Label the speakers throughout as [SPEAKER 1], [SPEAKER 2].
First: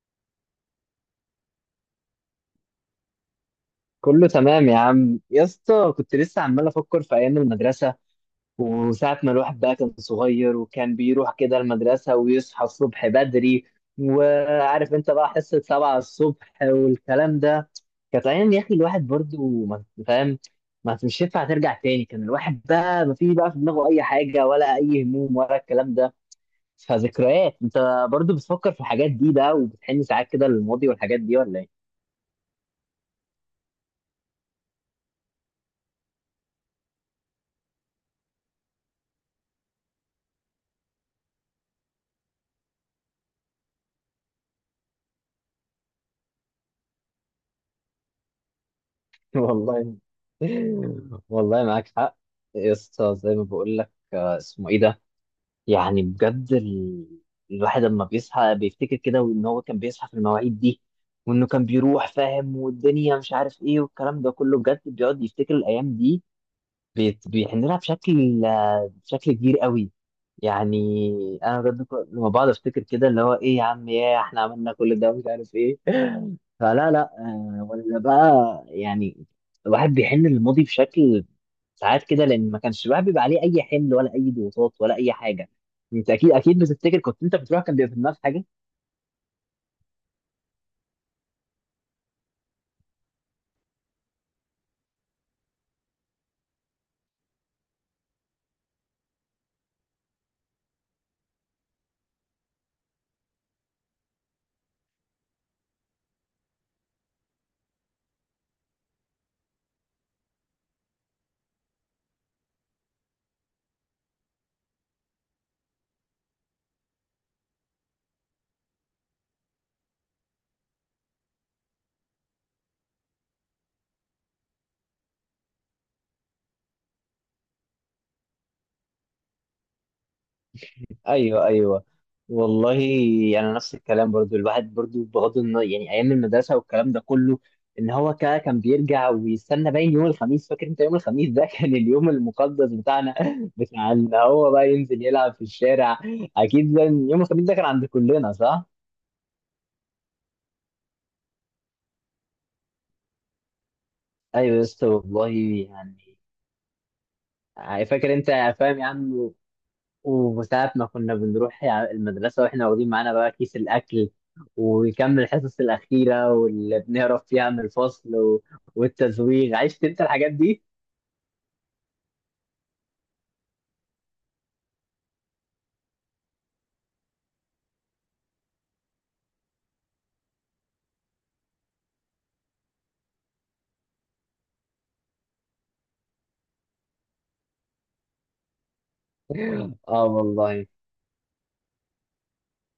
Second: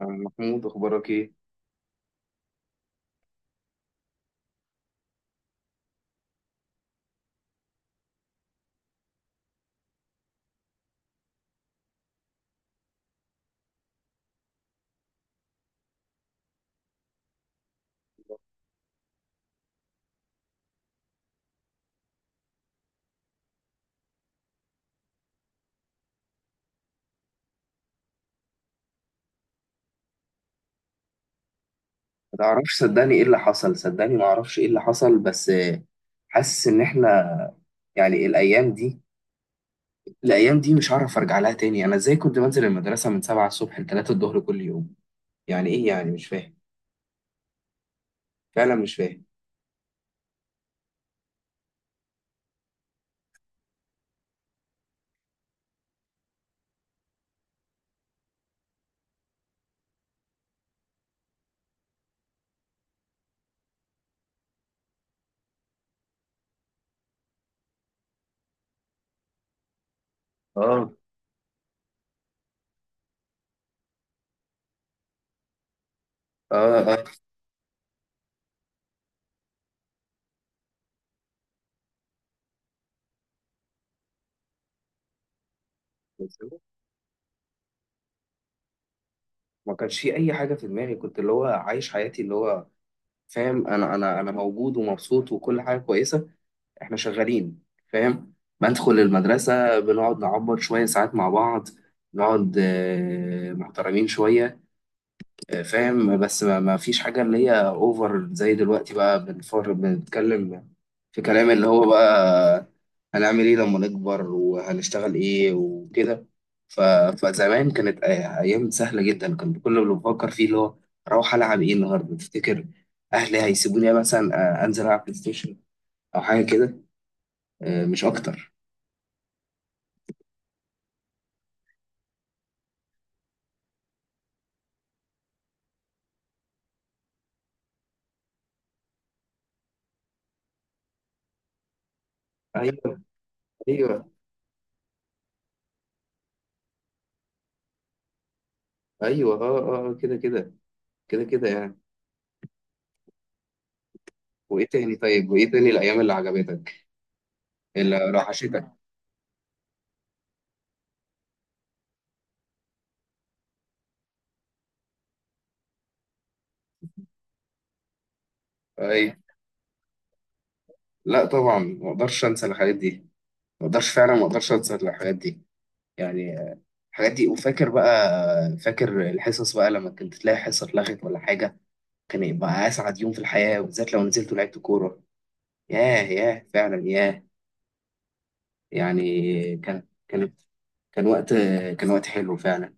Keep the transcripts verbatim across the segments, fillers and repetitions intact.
[SPEAKER 1] عم محمود، اخبارك ايه؟
[SPEAKER 2] كله تمام يا عم يا اسطى. كنت لسه عمال افكر في ايام المدرسه وساعه ما الواحد بقى كان صغير وكان بيروح كده المدرسه ويصحى الصبح بدري. وعارف انت بقى حصه سبعة الصبح والكلام ده. كانت ايام يا اخي، الواحد برضو ما فاهم. ما مش ينفع ترجع تاني، كان الواحد بقى ما في بقى في دماغه اي حاجه ولا اي هموم ولا الكلام ده. فذكريات، انت برضو بتفكر في الحاجات دي بقى وبتحن ساعات كده للماضي والحاجات دي ولا ايه؟
[SPEAKER 1] ما تعرفش، صدقني ايه اللي حصل. صدقني ما اعرفش ايه اللي حصل، بس آه، حاسس ان احنا، يعني الايام دي الايام دي مش هعرف ارجع لها تاني. انا ازاي كنت بنزل المدرسه من سبعة الصبح ل ثلاثة الظهر كل يوم؟ يعني ايه؟ يعني مش فاهم، فعلا مش فاهم.
[SPEAKER 2] والله. والله معاك حق يا اسطى. زي ما بقول لك آه، اسمه ايه ده؟ يعني بجد ال... الواحد لما بيصحى بيفتكر كده وان هو كان بيصحى في المواعيد دي، وانه كان بيروح فاهم والدنيا مش عارف ايه والكلام ده كله. بجد بيقعد يفتكر الايام دي. بيت بي- احنا بنلعب بشكل، آه، بشكل كبير قوي
[SPEAKER 1] اه
[SPEAKER 2] يعني. انا بجد ك- لما بقعد افتكر كده اللي هو ايه يا عم، يا احنا عملنا كل ده مش عارف ايه
[SPEAKER 1] اه
[SPEAKER 2] فلا لا
[SPEAKER 1] اه
[SPEAKER 2] آه، ولا بقى يعني. الواحد بيحن للماضي بشكل ساعات كده، لان ما كانش الواحد بيبقى عليه اي حمل ولا اي ضغوطات ولا اي حاجه. انت اكيد
[SPEAKER 1] بس هو
[SPEAKER 2] اكيد بتفتكر كنت انت بتروح كان بيبقى في دماغك.
[SPEAKER 1] ما كانش في اي حاجه في دماغي، كنت اللي هو عايش حياتي، اللي هو فاهم، انا انا انا موجود ومبسوط وكل حاجه كويسه، احنا شغالين، فاهم. بدخل المدرسة بنقعد نعبط شوية ساعات مع بعض، نقعد آه، محترمين شوية. آه، فاهم، بس ما ما فيش حاجة اللي هي اوفر زي دلوقتي. بقى بنفر، بنتكلم في كلام اللي هو بقى هنعمل ايه لما نكبر، وهنشتغل ايه وكده. ف... فزمان كانت أي- ايام سهلة جدا. كان كل اللي بفكر فيه اللي هو اروح العب ايه النهارده تفتكر؟ اهلي هيسيبوني مثلا آه، انزل العب بلاي ستيشن او حاجة كده، آه، مش اكتر.
[SPEAKER 2] ايوه ايوه والله. يعني نفس الكلام برضو، الواحد برضو بغض النظر يعني ايام المدرسه والكلام ده كله. ان هو كا- كان بيرجع ويستنى باين يوم الخميس. فاكر انت يوم الخميس ده؟ كان اليوم المقدس
[SPEAKER 1] ايوه
[SPEAKER 2] بتاعنا، بتاع
[SPEAKER 1] ايوه
[SPEAKER 2] ان هو بقى ينزل يلعب في الشارع. اكيد ده، يوم الخميس ده كان عند كلنا، صح؟
[SPEAKER 1] ايوه، اه اه، كده كده، كده كده يعني.
[SPEAKER 2] ايوه يا
[SPEAKER 1] وايه
[SPEAKER 2] اسطى
[SPEAKER 1] تاني؟ طيب وايه
[SPEAKER 2] والله.
[SPEAKER 1] تاني الايام اللي عجبتك،
[SPEAKER 2] يعني
[SPEAKER 1] اللي
[SPEAKER 2] فاكر انت
[SPEAKER 1] وحشتك؟
[SPEAKER 2] فاهم يعني، وساعة ما كنا بنروح يع- المدرسة واحنا واخدين معانا بقى كيس الأكل وكم الحصص الأخيرة واللي بنهرب فيها من الفصل و...
[SPEAKER 1] اي،
[SPEAKER 2] والتزويغ. عشت أنت الحاجات دي؟
[SPEAKER 1] لا طبعا ما اقدرش انسى الحاجات دي، ما اقدرش فعلا، ما اقدرش انسى الحاجات دي. يعني آه، الحاجات دي. وفاكر بقى، فاكر الحصص بقى لما كنت تلاقي حصه اتلغت ولا حاجه، كان يبقى اسعد يوم في الحياه، وبالذات لو نزلت ولعبت كوره. ياه ياه، فعلا ياه. يعني كان
[SPEAKER 2] آه
[SPEAKER 1] كانت
[SPEAKER 2] والله.
[SPEAKER 1] كان وقت كان وقت حلو فعلا.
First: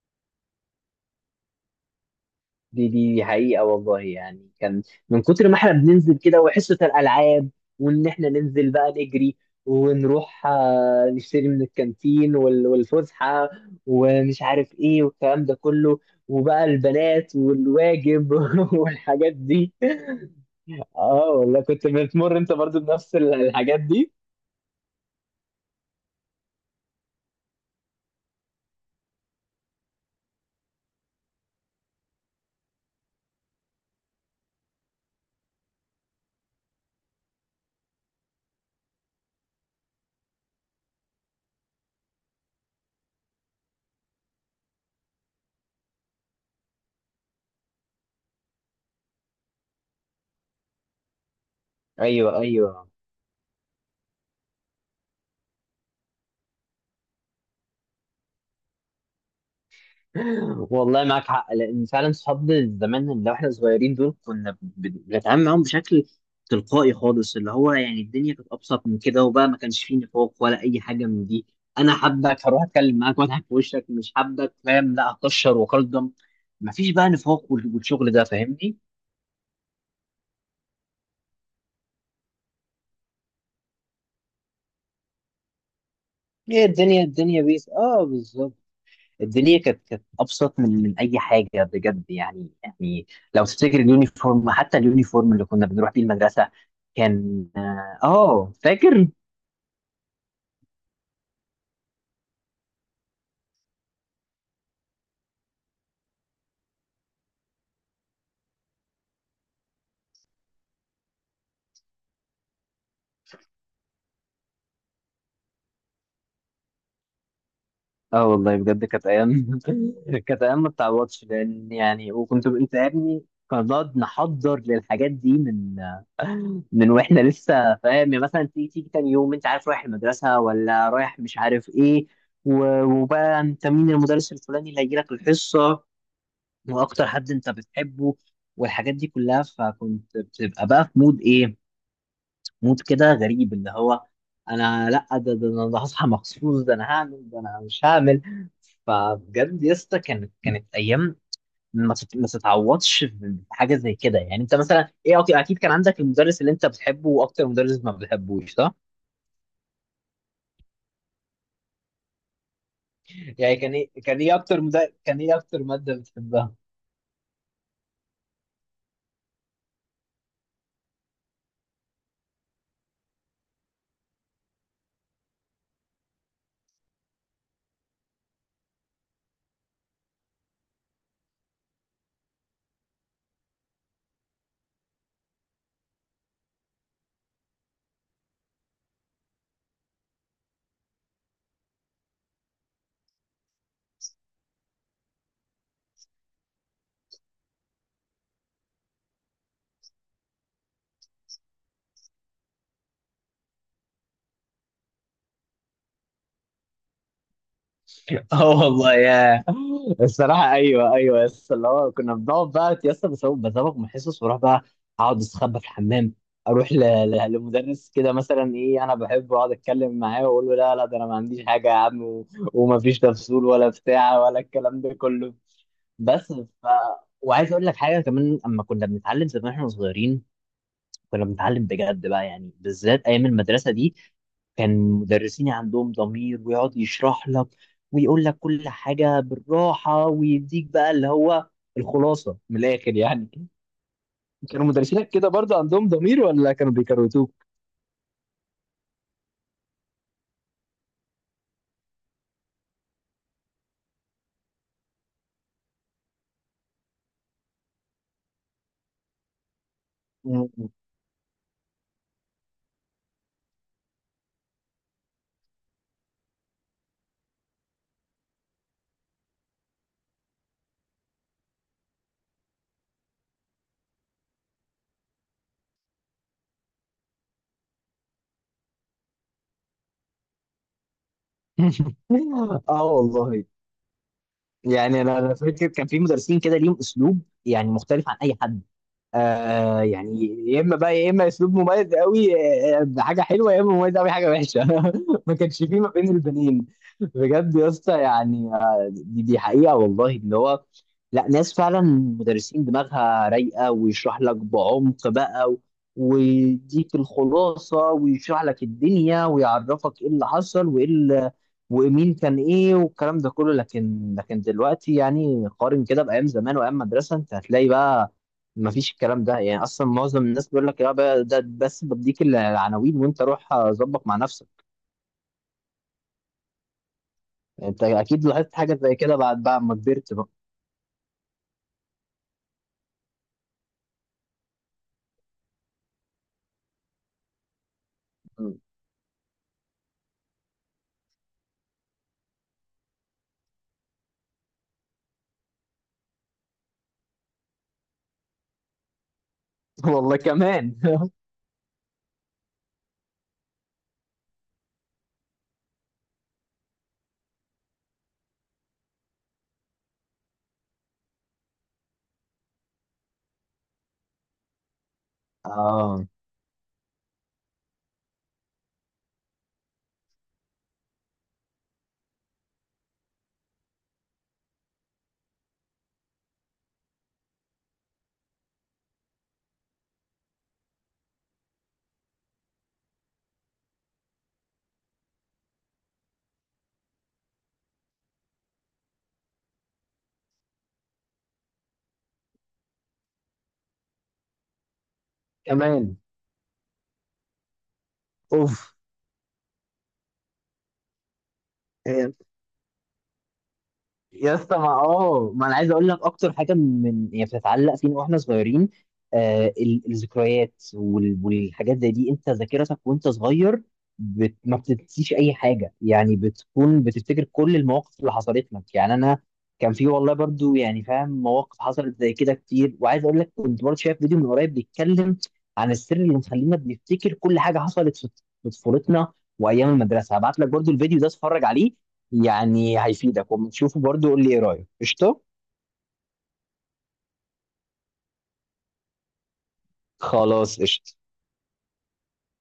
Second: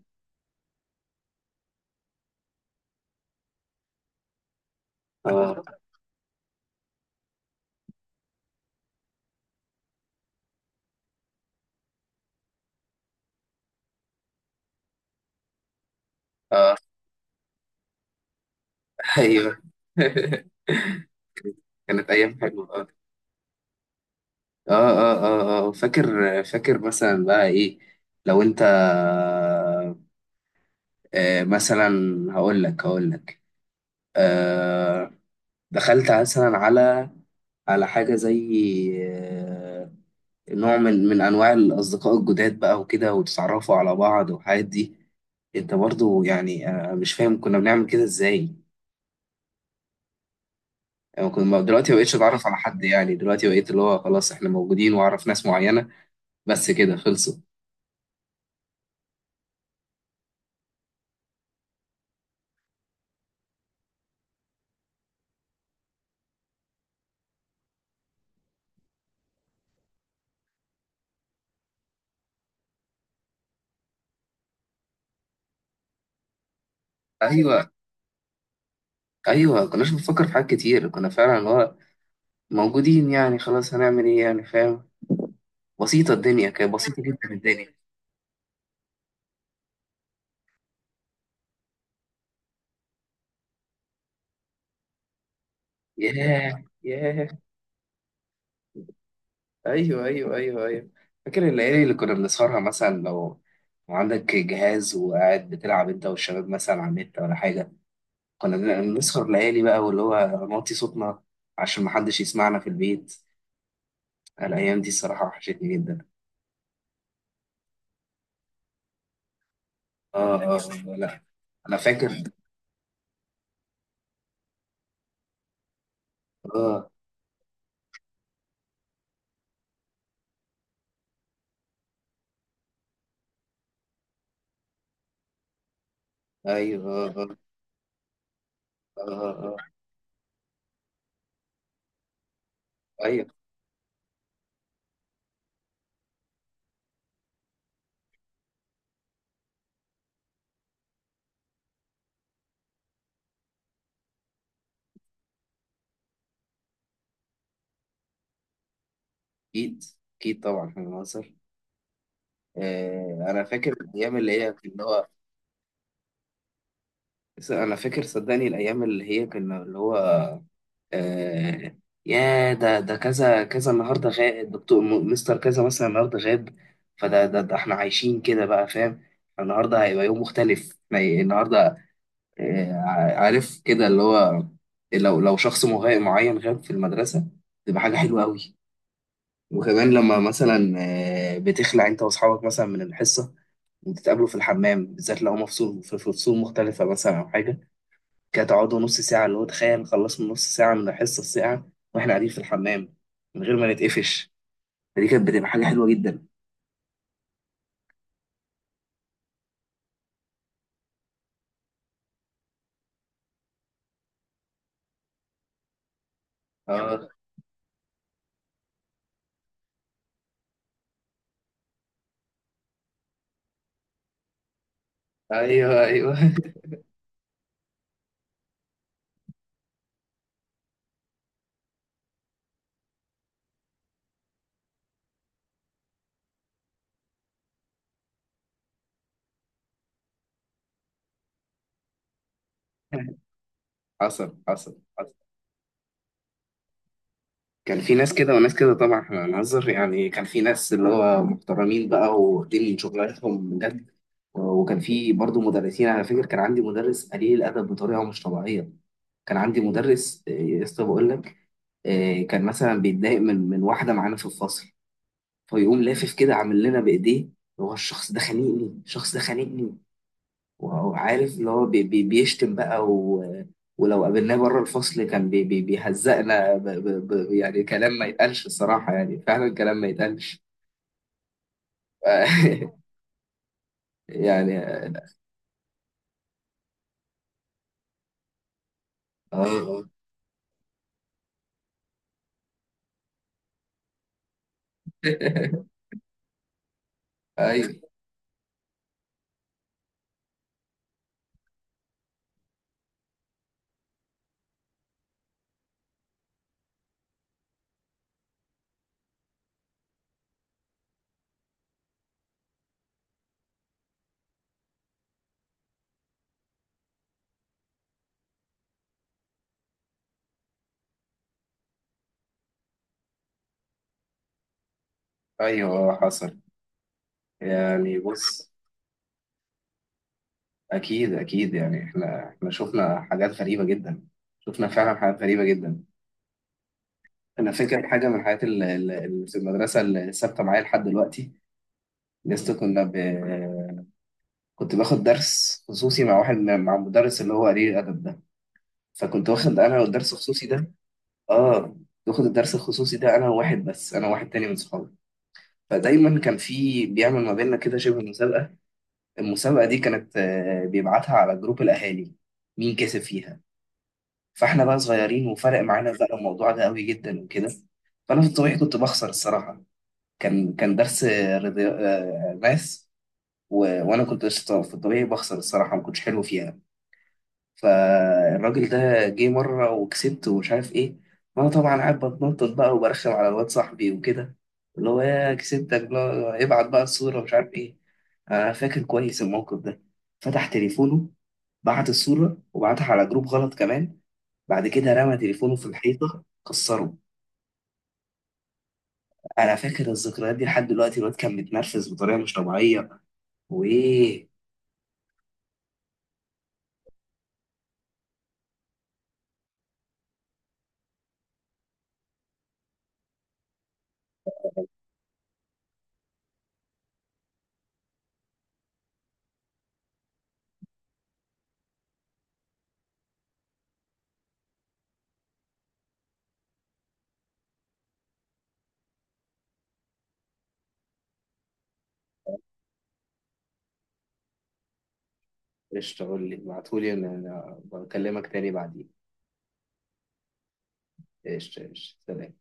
[SPEAKER 2] دي دي دي حقيقة والله. يعني كان من كتر ما احنا
[SPEAKER 1] اه
[SPEAKER 2] بننزل كده وحصة الألعاب وإن احنا ننزل بقى نجري ونروح آه، نشتري من الكانتين وال... والفسحة ومش عارف إيه والكلام ده كله، وبقى
[SPEAKER 1] اه،
[SPEAKER 2] البنات والواجب والحاجات
[SPEAKER 1] ايوه.
[SPEAKER 2] دي. اه والله، كنت
[SPEAKER 1] كانت
[SPEAKER 2] بتمر
[SPEAKER 1] ايام
[SPEAKER 2] انت
[SPEAKER 1] حلوه،
[SPEAKER 2] برضو
[SPEAKER 1] اه
[SPEAKER 2] بنفس ال- الحاجات دي.
[SPEAKER 1] اه اه اه. فاكر، فاكر مثلا بقى ايه. لو انت آه، مثلا، هقول لك هقول لك آه، دخلت مثلا على على حاجه زي، آه، نوع من من انواع الاصدقاء الجداد بقى وكده، وتتعرفوا على بعض والحاجات دي. انت برضو يعني آه، مش فاهم كنا بنعمل كده ازاي. يعني كنت ما- دلوقتي ما بقتش
[SPEAKER 2] ايوه
[SPEAKER 1] اتعرف على حد.
[SPEAKER 2] ايوه
[SPEAKER 1] يعني دلوقتي بقيت اللي هو خلاص احنا موجودين واعرف ناس معينه بس كده، خلصوا.
[SPEAKER 2] والله معاك حق. لان فعلا صحاب زمان، اللي احنا صغيرين دول، كنا بن- بنتعامل معاهم بشكل تلقائي خالص. اللي هو يعني الدنيا كانت ابسط من كده، وبقى ما كانش فيه نفاق ولا اي حاجه من دي. انا حابك هروح اتكلم معاك واضحك في وشك، مش حابك فاهم لا هكشر واقدم. مفيش بقى نفاق
[SPEAKER 1] ايوه
[SPEAKER 2] وال- والشغل ده فاهمني.
[SPEAKER 1] ايوه. كناش بنفكر في حاجات كتير، كنا فعلا اللي هو موجودين، يعني خلاص هنعمل ايه يعني، فاهم؟ بسيطه، الدنيا
[SPEAKER 2] هي
[SPEAKER 1] كانت بسيطه
[SPEAKER 2] الدنيا،
[SPEAKER 1] جدا
[SPEAKER 2] الدنيا بيس
[SPEAKER 1] الدنيا.
[SPEAKER 2] اه، بالظبط. الدنيا كانت كانت ابسط من من اي حاجه بجد يعني يعني. لو تفتكر اليونيفورم، حتى اليونيفورم اللي كنا بنروح بيه المدرسه،
[SPEAKER 1] ياه ياه.
[SPEAKER 2] كان اه آه، فاكر.
[SPEAKER 1] ايوه ايوه ايوه ايوه. فاكر الليالي اللي كنا بنسهرها مثلا، لو لو عندك جهاز وقاعد بتلعب انت والشباب مثلا على النت ولا حاجه، كنا بن- بنسهر ليالي بقى، واللي هو نوطي صوتنا عشان محدش يسمعنا في البيت. الأيام دي الصراحة وحشتني جدا.
[SPEAKER 2] اه والله بجد، كانت ايام
[SPEAKER 1] آه
[SPEAKER 2] كانت
[SPEAKER 1] آه
[SPEAKER 2] ايام ما
[SPEAKER 1] آه، لا،
[SPEAKER 2] بتعوضش. لان
[SPEAKER 1] أنا فاكر.
[SPEAKER 2] يعني وكنت انت يا ابني كنا بنقعد نحضر للحاجات دي من
[SPEAKER 1] آه،
[SPEAKER 2] من واحنا لسه فاهم يعني. مثلا تيجي تيجي تاني يوم انت عارف رايح المدرسه ولا رايح مش عارف ايه، و- وبقى انت مين المدرس الفلاني اللي هيجي لك الحصه،
[SPEAKER 1] أيوه.
[SPEAKER 2] واكتر
[SPEAKER 1] آه
[SPEAKER 2] حد
[SPEAKER 1] آه
[SPEAKER 2] انت بتحبه، والحاجات دي
[SPEAKER 1] آه
[SPEAKER 2] كلها.
[SPEAKER 1] آه.
[SPEAKER 2] فكنت بتبقى بقى في مود ايه، مود
[SPEAKER 1] آه.
[SPEAKER 2] كده
[SPEAKER 1] أيوه،
[SPEAKER 2] غريب، اللي هو انا لا ده ده انا هصحى مخصوص، ده انا هعمل، ده انا مش هعمل. فبجد يا اسطى، كانت كانت ايام ما تت- ما تتعوضش. في حاجه زي كده يعني، انت مثلا ايه أك- اكيد كان عندك المدرس اللي انت بتحبه واكتر مدرس ما بتحبوش، صح؟
[SPEAKER 1] أكيد أكيد طبعا في مصر. آه، أنا
[SPEAKER 2] يعني
[SPEAKER 1] فاكر
[SPEAKER 2] كان ايه،
[SPEAKER 1] الأيام
[SPEAKER 2] كان
[SPEAKER 1] اللي
[SPEAKER 2] ايه
[SPEAKER 1] هي
[SPEAKER 2] اكتر
[SPEAKER 1] اللي
[SPEAKER 2] مدرس،
[SPEAKER 1] هو،
[SPEAKER 2] كان ايه اكتر ماده بتحبها؟
[SPEAKER 1] أنا فاكر صدقني الأيام اللي هي كنا اللي هو، آه، يا ده ده كذا كذا، النهارده غائب دكتور م- مستر كذا مثلا النهارده غاب. فده ده, ده إحنا عايشين كده بقى، فاهم. النهارده هيبقى يوم مختلف. يعني النهارده آه، عارف كده، اللي هو لو لو شخص مه- معين غاب في المدرسة تبقى حاجة حلوة قوي. وكمان لما مثلا آه، بتخلع انت واصحابك مثلا من الحصة، وتتقابلوا في الحمام، بالذات لو هما فصول في في فصول مختلفة مثلا أو حاجة كده، تقعدوا نص ساعة، اللي هو تخيل خلصنا نص ساعة من الحصة الساعة وإحنا قاعدين في الحمام من غير ما نتقفش، فدي كانت بتبقى حاجة حلوة جدا.
[SPEAKER 2] اه والله يا، الصراحه ايوه ايوه. بس اللي هو كنا بنقعد بقى يا اسطى بسو- بزوغ من الحصص، واروح بقى اقعد استخبى في الحمام، اروح ل...
[SPEAKER 1] اه،
[SPEAKER 2] ل... لمدرس كده مثلا ايه انا بحبه، اقعد اتكلم معاه واقول له لا لا ده انا ما عنديش حاجه يا عم و... ومفيش تفصيل ولا بتاع ولا الكلام ده كله.
[SPEAKER 1] ايوه ايوه.
[SPEAKER 2] بس ف... وعايز اقول لك حاجه كمان. اما كنا بنتعلم زمان واحنا صغيرين، كنا بنتعلم بجد بقى يعني، بالذات ايام المدرسه دي. كان مدرسيني عندهم ضمير ويقعد يشرح لك ويقول لك كل حاجه بالراحه ويديك بقى اللي هو الخلاصه من الاخر يعني.
[SPEAKER 1] حصل
[SPEAKER 2] كانوا
[SPEAKER 1] حصل
[SPEAKER 2] مدرسينك
[SPEAKER 1] حصل.
[SPEAKER 2] كده برضه عندهم ضمير ولا كانوا بيكروتوك؟
[SPEAKER 1] كان في ناس كده وناس كده طبعا، احنا هنهزر يعني. كان في ناس اللي هو محترمين بقى، واخدين من شغلانتهم بجد، وكان في برضه مدرسين. على فكرة كان عندي مدرس قليل الأدب بطريقة مش طبيعية. كان عندي مدرس، آه، يا
[SPEAKER 2] مم.
[SPEAKER 1] اسطى بقول لك، آه، كان مثلا بيتضايق من من واحدة معانا في الفصل، فيقوم لافف كده عامل لنا بإيديه هو الشخص ده خانقني، الشخص ده خانقني، وهو عارف اللي هو بي بي بيشتم بقى. و... ولو قابلناه بره الفصل كان بي بي بيهزقنا ب... ب... ب... يعني كلام ما يتقالش الصراحة، يعني فعلا كلام ما يتقالش.
[SPEAKER 2] اه والله.
[SPEAKER 1] يعني اه.
[SPEAKER 2] يعني انا أنا فاكر كان في مدرسين كده ليهم اسلوب يعني مختلف عن اي حد آه
[SPEAKER 1] آه.
[SPEAKER 2] يعني. يا اما بقى يا اما اسلوب مميز قوي آه، آه، حاجه حلوه، يا اما مميز قوي حاجه وحشه ما كانش فيه ما بين البنين. بجد يا
[SPEAKER 1] ايوه
[SPEAKER 2] اسطى يعني آه، دي, دي حقيقه والله. ان هو لا، ناس فعلا مدرسين دماغها رايقه ويشرح لك بعمق بقى و- ويديك الخلاصه ويشرح لك الدنيا ويعرفك ايه اللي حصل وايه اللي ومين كان ايه والكلام ده كله. لكن لكن دلوقتي يعني، قارن كده بايام زمان وايام مدرسه، انت هتلاقي بقى ما فيش الكلام ده يعني. اصلا معظم الناس بيقول لك يا بقى ده بس بديك العناوين وانت روح ظبط مع نفسك.
[SPEAKER 1] ايوه، آه، حصل.
[SPEAKER 2] انت
[SPEAKER 1] يعني
[SPEAKER 2] اكيد
[SPEAKER 1] بص،
[SPEAKER 2] لاحظت حاجه زي كده بعد بعد ما كبرت بقى.
[SPEAKER 1] اكيد اكيد يعني احنا احنا شفنا حاجات غريبة جدا، شفنا فعلا حاجات غريبة جدا. انا فاكر حاجة من الحاجات اللي اللي- اللي في المدرسة اللي ثابتة معايا لحد دلوقتي. لسه كنا ب... كنت باخد درس خصوصي مع واحد، مع مدرس اللي هو قليل الادب ده. فكنت واخد انا الدرس
[SPEAKER 2] والله
[SPEAKER 1] الخصوصي ده،
[SPEAKER 2] كمان
[SPEAKER 1] اه، باخد الدرس الخصوصي ده انا وواحد، بس انا واحد تاني من صحابي. فدايما كان في بيعمل ما بيننا كده شبه مسابقه. المسابقه دي كانت آه، بيبعتها على جروب الاهالي مين كسب فيها. فاحنا بقى صغيرين وفرق معانا
[SPEAKER 2] اه
[SPEAKER 1] بقى الموضوع ده قوي جدا وكده. فانا في الطبيعي كنت بخسر الصراحه. كان كان درس رياضي- آه، ماس، و... وانا كنت قشطة، في الطبيعي بخسر الصراحه، ما كنتش حلو فيها. فالراجل ده جه مرة وكسبت ومش عارف ايه، وانا طبعا قاعد بتنطط بقى وبرخم على الواد صاحبي وكده، اللي هو يا كسبتك بلا ابعت بقى الصورة ومش عارف ايه. انا فاكر كويس الموقف ده، فتح تليفونه، بعت الصورة، وبعتها على جروب غلط كمان. بعد كده رمى تليفونه في
[SPEAKER 2] كمان.
[SPEAKER 1] الحيطة كسره.
[SPEAKER 2] اوف.
[SPEAKER 1] انا فاكر الذكريات دي لحد دلوقتي، الواد كان متنرفز بطريقة مش طبيعية. وايه،
[SPEAKER 2] يا اسطى ما اه ما انا عايز اقول لك اكتر حاجه من هي بتتعلق فينا واحنا صغيرين، آه ال- الذكريات وال- والحاجات زي دي. انت ذاكرتك وانت صغير بت... ما بتنسيش اي حاجه، يعني بتكون بتفتكر كل المواقف اللي حصلت لك. يعني انا كان في والله برضو يعني فاهم مواقف حصلت زي كده كتير. وعايز اقول لك، كنت برضو شايف فيديو من قريب بيتكلم عن السر اللي مخلينا بنفتكر كل حاجه حصلت في في طفولتنا وايام المدرسه. هبعت لك برضو الفيديو ده اتفرج عليه، يعني هيفيدك. وما تشوفه برضه قول لي ايه رايك. قشطه؟
[SPEAKER 1] قشطة. قول لي ابعتهولي انا، أنا بكلمك تاني بعدين.
[SPEAKER 2] خلاص قشطه.
[SPEAKER 1] قشطة قشطة، سلام.